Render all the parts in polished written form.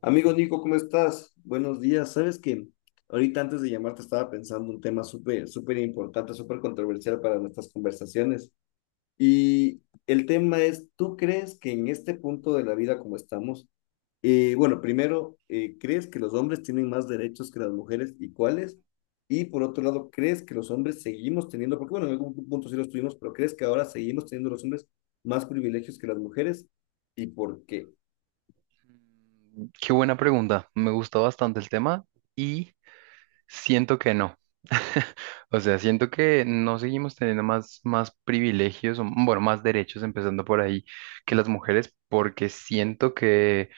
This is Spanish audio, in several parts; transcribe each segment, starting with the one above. Amigo Nico, ¿cómo estás? Buenos días. Sabes que ahorita antes de llamarte estaba pensando un tema súper, súper importante, súper controversial para nuestras conversaciones. Y el tema es, ¿tú crees que en este punto de la vida como estamos, bueno, primero, ¿crees que los hombres tienen más derechos que las mujeres y cuáles? Y por otro lado, ¿crees que los hombres seguimos teniendo, porque bueno, en algún punto sí los tuvimos, pero ¿crees que ahora seguimos teniendo los hombres más privilegios que las mujeres? ¿Y por qué? Qué buena pregunta. Me gusta bastante el tema y siento que no. O sea, siento que no seguimos teniendo más privilegios, o, bueno, más derechos, empezando por ahí, que las mujeres, porque siento que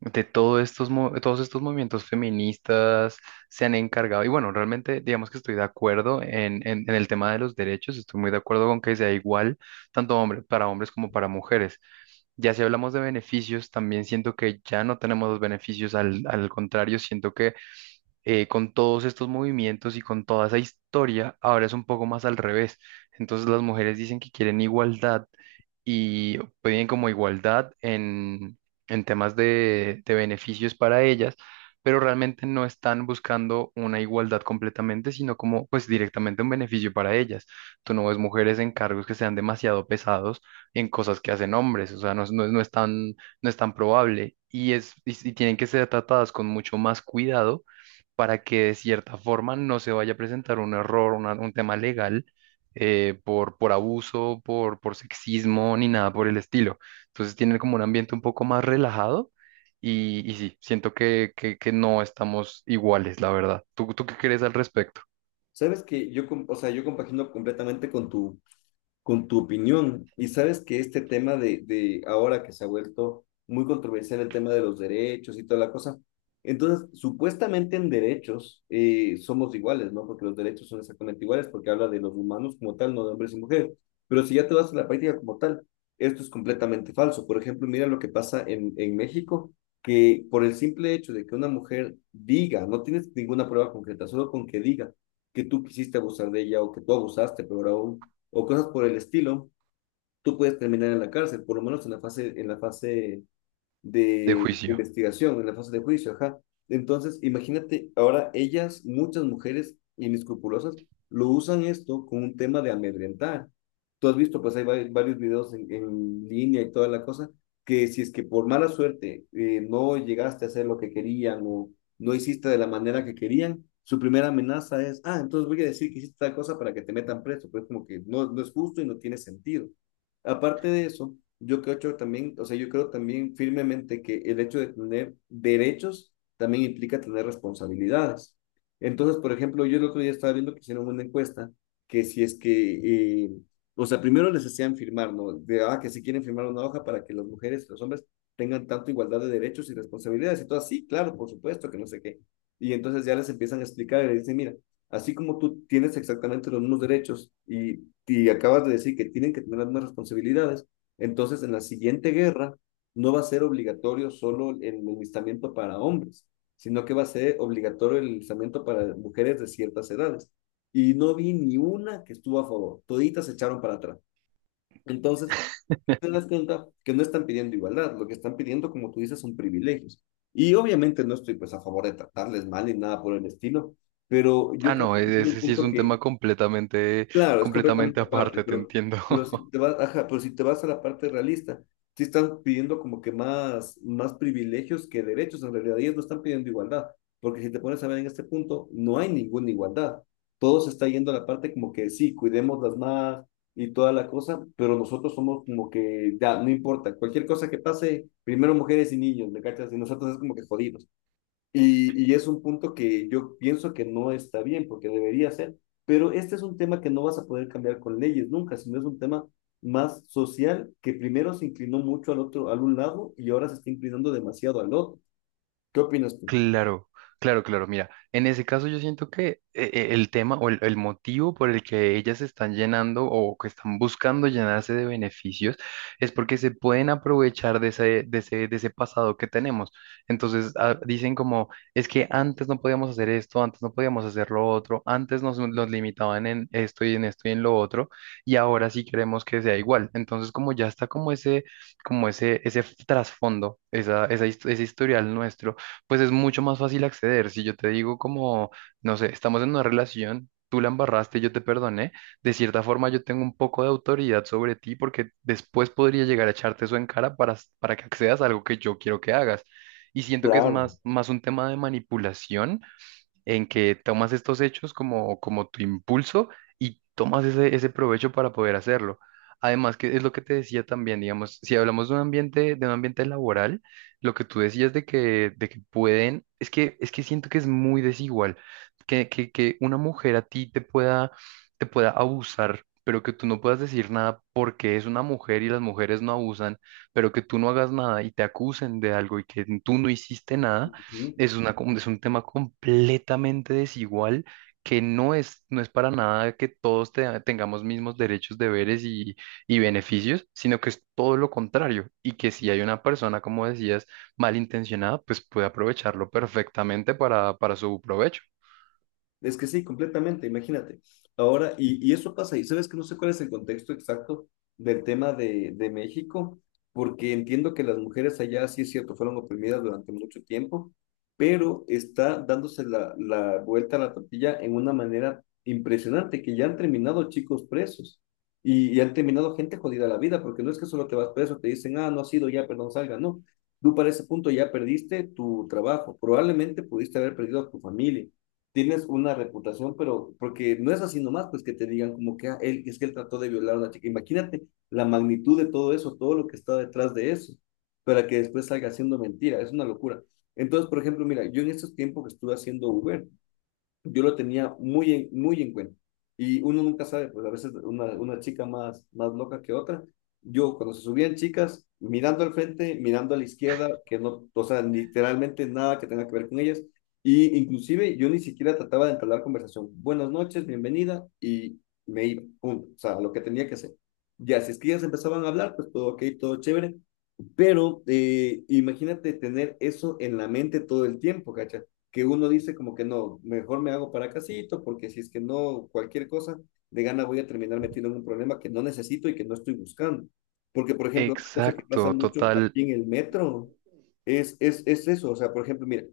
de todo estos, todos estos movimientos feministas se han encargado, y bueno, realmente digamos que estoy de acuerdo en, en el tema de los derechos, estoy muy de acuerdo con que sea igual para hombres como para mujeres. Ya si hablamos de beneficios, también siento que ya no tenemos los beneficios, al contrario, siento que con todos estos movimientos y con toda esa historia, ahora es un poco más al revés. Entonces las mujeres dicen que quieren igualdad y piden como igualdad en temas de beneficios para ellas, pero realmente no están buscando una igualdad completamente, sino como pues directamente un beneficio para ellas. Tú no ves mujeres en cargos que sean demasiado pesados en cosas que hacen hombres, o sea, no, es- no, es no es tan, no es tan probable. Y, es, y tienen que ser tratadas con mucho más cuidado para que de cierta forma no se vaya a presentar un error, un tema legal por abuso, por sexismo, ni nada por el estilo. Entonces tienen como un ambiente un poco más relajado y sí, siento que, que no estamos iguales, la verdad. ¿Tú qué crees al respecto Sabes que yo, o sea, yo compagino completamente con tu opinión. Y sabes que este tema de ahora que se ha vuelto muy controversial el tema de los derechos y toda la cosa, entonces supuestamente en derechos somos iguales, ¿no? Porque los derechos son exactamente iguales, porque habla de los humanos como tal, no de hombres y mujeres. Pero si ya te vas a la práctica como tal, esto es completamente falso. Por ejemplo, mira lo que pasa en México, que por el simple hecho de que una mujer diga, no tienes ninguna prueba concreta, solo con que diga que tú quisiste abusar de ella o que tú abusaste, pero aún o cosas por el estilo, tú puedes terminar en la cárcel, por lo menos en la fase de de juicio? investigación, en la fase de juicio, ajá. Entonces, imagínate, ahora ellas, muchas mujeres inescrupulosas, lo usan esto con un tema de amedrentar. Tú has visto, pues hay varios videos en línea y toda la cosa, que si es que por mala suerte no llegaste a hacer lo que querían o no hiciste de la manera que querían, su primera amenaza es, ah, entonces voy a decir que hiciste tal cosa para que te metan preso. Pues como que no, no es justo y no tiene sentido. Aparte de eso, yo creo también, o sea, yo creo también firmemente que el hecho de tener derechos también implica tener responsabilidades. Entonces, por ejemplo, yo el otro día estaba viendo que hicieron una encuesta que si es que, o sea, primero les hacían firmar, ¿no? De, ah, que si quieren firmar una hoja para que las mujeres y los hombres tengan tanto igualdad de derechos y responsabilidades. Y todo así, claro, por supuesto, que no sé qué. Y entonces ya les empiezan a explicar y les dicen, mira, así como tú tienes exactamente los mismos derechos y acabas de decir que tienen que tener las mismas responsabilidades, entonces en la siguiente guerra no va a ser obligatorio solo el enlistamiento para hombres, sino que va a ser obligatorio el enlistamiento para mujeres de ciertas edades. Y no vi ni una que estuvo a favor, toditas se echaron para atrás. Entonces, te das cuenta que no están pidiendo igualdad, lo que están pidiendo, como tú dices, son privilegios. Y obviamente no estoy pues a favor de tratarles mal ni nada por el estilo, pero yo Ah, creo no, que es un ese sí es punto un que tema completamente, Claro, es completamente completamente aparte, aparte, te entiendo. pero si te vas, ajá, pero si te vas a la parte realista, sí están pidiendo como que más, más privilegios que derechos en realidad, ellos no están pidiendo igualdad, porque si te pones a ver en este punto, no hay ninguna igualdad, todo se está yendo a la parte como que sí, cuidemos las más y toda la cosa, pero nosotros somos como que ya, no importa, cualquier cosa que pase, primero mujeres y niños, ¿me cachas? Y nosotros es como que jodidos. Y es un punto que yo pienso que no está bien, porque debería ser, pero este es un tema que no vas a poder cambiar con leyes nunca, sino es un tema más social que primero se inclinó mucho al otro, al un lado y ahora se está inclinando demasiado al otro. ¿Qué opinas tú? Claro, claro, claro. Mira, en ese caso yo siento que el tema o el motivo por el que ellas se están llenando o que están buscando llenarse de beneficios es porque se pueden aprovechar de ese, de ese, de ese pasado que tenemos. Entonces ah, dicen como, es que antes no podíamos hacer esto, antes no podíamos hacer lo otro, antes nos, nos limitaban en esto y en esto y en lo otro, y ahora sí queremos que sea igual. Entonces como ya está como ese trasfondo, esa, ese historial nuestro pues es mucho más fácil acceder. Si yo te digo como, no sé, estamos en una relación, tú la embarraste, yo te perdoné, de cierta forma yo tengo un poco de autoridad sobre ti porque después podría llegar a echarte eso en cara para, para que accedas a algo que yo quiero que hagas. Y siento que es Claro. más un tema de manipulación en que tomas estos hechos como, como tu impulso y tomas ese, ese provecho para poder hacerlo. Además, que es lo que te decía también, digamos, si hablamos de un ambiente laboral, lo que tú decías de que pueden, es que siento que es muy desigual, que, que una mujer a ti te pueda abusar, pero que tú no puedas decir nada porque es una mujer y las mujeres no abusan, pero que tú no hagas nada y te acusen de algo y que tú no hiciste nada Ujú. es una, es un tema completamente desigual que no es, no es para nada que todos tengamos mismos derechos, deberes y beneficios, sino que es todo lo contrario y que si hay una persona, como decías, malintencionada, pues puede aprovecharlo perfectamente para su provecho. Es que sí, completamente, imagínate. Ahora, y eso pasa, y sabes que no sé cuál es el contexto exacto del tema de México, porque entiendo que las mujeres allá, sí es cierto, fueron oprimidas durante mucho tiempo, pero está dándose la, la vuelta a la tortilla en una manera impresionante, que ya han terminado chicos presos y han terminado gente jodida la vida, porque no es que solo te vas preso, te dicen, ah, no has sido ya, perdón, salga, no. Tú para ese punto ya perdiste tu trabajo, probablemente pudiste haber perdido a tu familia tienes una reputación, pero porque no es así nomás, pues que te digan como que ah, él, es que él trató de violar a una chica. Imagínate la magnitud de todo eso, todo lo que está detrás de eso, para que después salga haciendo mentira, es una locura. Entonces, por ejemplo, mira, yo en estos tiempos que estuve haciendo Uber, yo lo tenía muy en cuenta. Y uno nunca sabe, pues a veces una chica más, más loca que otra. Yo cuando se subían chicas, mirando al frente, mirando a la izquierda, que no, o sea, literalmente nada que tenga que ver con ellas. Y inclusive yo ni siquiera trataba de entablar conversación. Buenas noches, bienvenida, y me iba, punto. O sea, lo que tenía que hacer. Ya, si es que ellas empezaban a hablar, pues todo ok, todo chévere. Pero imagínate tener eso en la mente todo el tiempo, ¿cachai? Que uno dice como que no, mejor me hago para casito, porque si es que no, cualquier cosa, de gana voy a terminar metido en un problema que no necesito y que no estoy buscando. Porque, por ejemplo, otra cosa que pasa Exacto, mucho total. aquí en el metro es eso. O sea, por ejemplo, mira,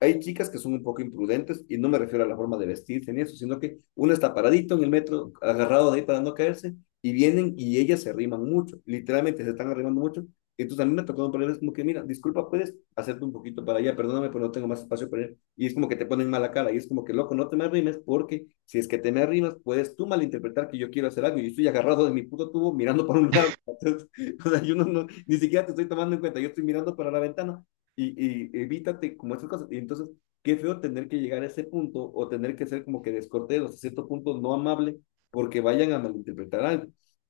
hay chicas que son un poco imprudentes y no me refiero a la forma de vestirse ni eso, sino que uno está paradito en el metro, agarrado de ahí para no caerse, y vienen y ellas se arriman mucho, literalmente se están arrimando mucho entonces a mí me ha tocado poner, como que, mira, disculpa, puedes hacerte un poquito para allá, perdóname, pero no tengo más espacio para ir. Y es como que te ponen mala cara y es como que, loco, no te me arrimes porque si es que te me arrimas, puedes tú malinterpretar que yo quiero hacer algo y yo estoy agarrado de mi puto tubo mirando para un lado. Entonces, o sea, yo no, no, ni siquiera te estoy tomando en cuenta, yo estoy mirando para la ventana y, y evítate como esas cosas. Y entonces, qué feo tener que llegar a ese punto o tener que ser como que descortés, a cierto punto no amable porque vayan a malinterpretar algo.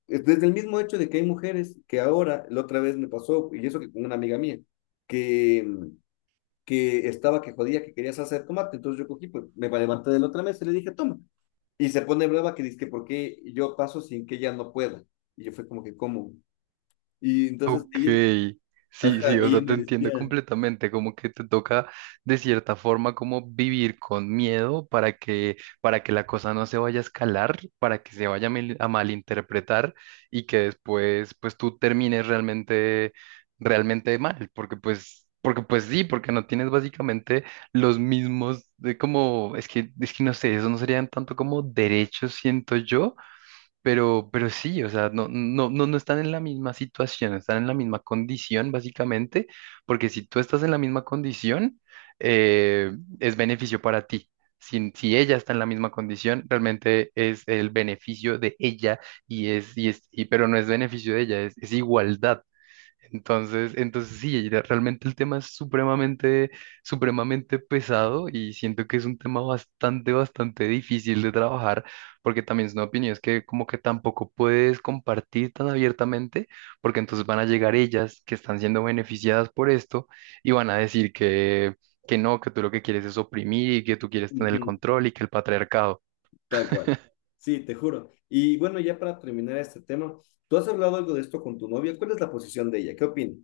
Desde el mismo hecho de que hay mujeres que ahora, la otra vez me pasó, y eso que con una amiga mía, que, que estaba que jodía que quería salsa de tomate, entonces yo cogí, pues me levanté de la otra mesa y le dije, toma. Y se pone brava que dice que por qué yo paso sin que ella no pueda. Y yo fue como que, ¿cómo? Y entonces Ok, ella, sí, ajá, sí, o ella sea, te me entiendo decía, completamente, como que te toca de cierta forma como vivir con miedo para que la cosa no se vaya a escalar, para que se vaya a a malinterpretar y que después pues tú termines realmente, realmente mal, porque pues sí, porque no tienes básicamente los mismos de como, es que no sé, eso no serían tanto como derechos, siento yo, pero sí, o sea, no, no, no, no están en la misma situación, están en la misma condición, básicamente, porque si tú estás en la misma condición, eh, es beneficio para ti. Si ella está en la misma condición, realmente es el beneficio de ella y es, y es, y, pero no es beneficio de ella, es igualdad. Entonces, entonces sí, realmente el tema es supremamente, supremamente pesado y siento que es un tema bastante, bastante difícil de trabajar porque también son opiniones que como que tampoco puedes compartir tan abiertamente porque entonces van a llegar ellas que están siendo beneficiadas por esto y van a decir que no, que tú lo que quieres es oprimir y que tú quieres tener el ujú, control y que el patriarcado. tal cual. Sí, te juro. Y bueno, ya para terminar este tema, ¿tú has hablado algo de esto con tu novia? ¿Cuál es la posición de ella? ¿Qué opina?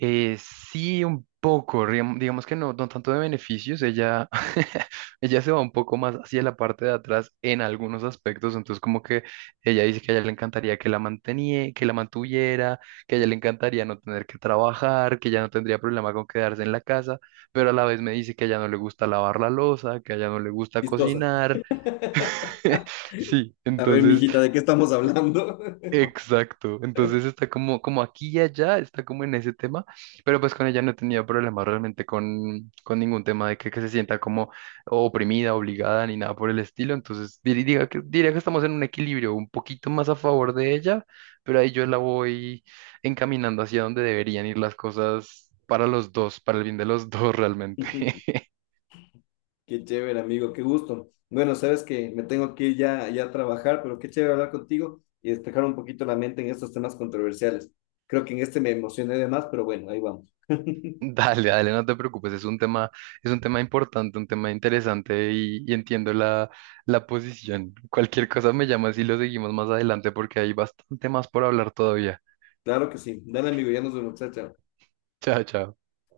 Sí, un poco, digamos que no, no tanto de beneficios, ella, ella se va un poco más hacia la parte de atrás en algunos aspectos, entonces como que ella dice que a ella le encantaría que la mantenía, que la mantuviera, que a ella Mm. le encantaría no tener que trabajar, que ella no tendría problema con quedarse en la casa, pero a la vez me dice que a ella no le gusta lavar la loza, que a ella no le gusta Chistosa. cocinar, sí, A ver, entonces mijita, ¿de qué estamos hablando? Exacto, entonces está como, como aquí y allá, está como en ese tema, pero pues con ella no he tenido problemas realmente con ningún tema de que se sienta como oprimida, obligada, ni nada por el estilo, entonces diga que, diría que estamos en un equilibrio un poquito más a favor de ella, pero ahí yo la voy encaminando hacia donde deberían ir las cosas para los dos, para el bien de los dos realmente. Qué chévere, amigo, qué gusto. Bueno, sabes que me tengo que ir ya, ya a trabajar, pero qué chévere hablar contigo y despejar un poquito la mente en estos temas controversiales. Creo que en este me emocioné de más, pero bueno, ahí vamos. Dale, dale, no te preocupes, es un tema importante, un tema interesante y entiendo la, la posición. Cualquier cosa me llamas y lo seguimos más adelante porque hay bastante más por hablar todavía. Claro que sí. Dale, amigo, ya nos vemos, chao, chao. Chao, chao.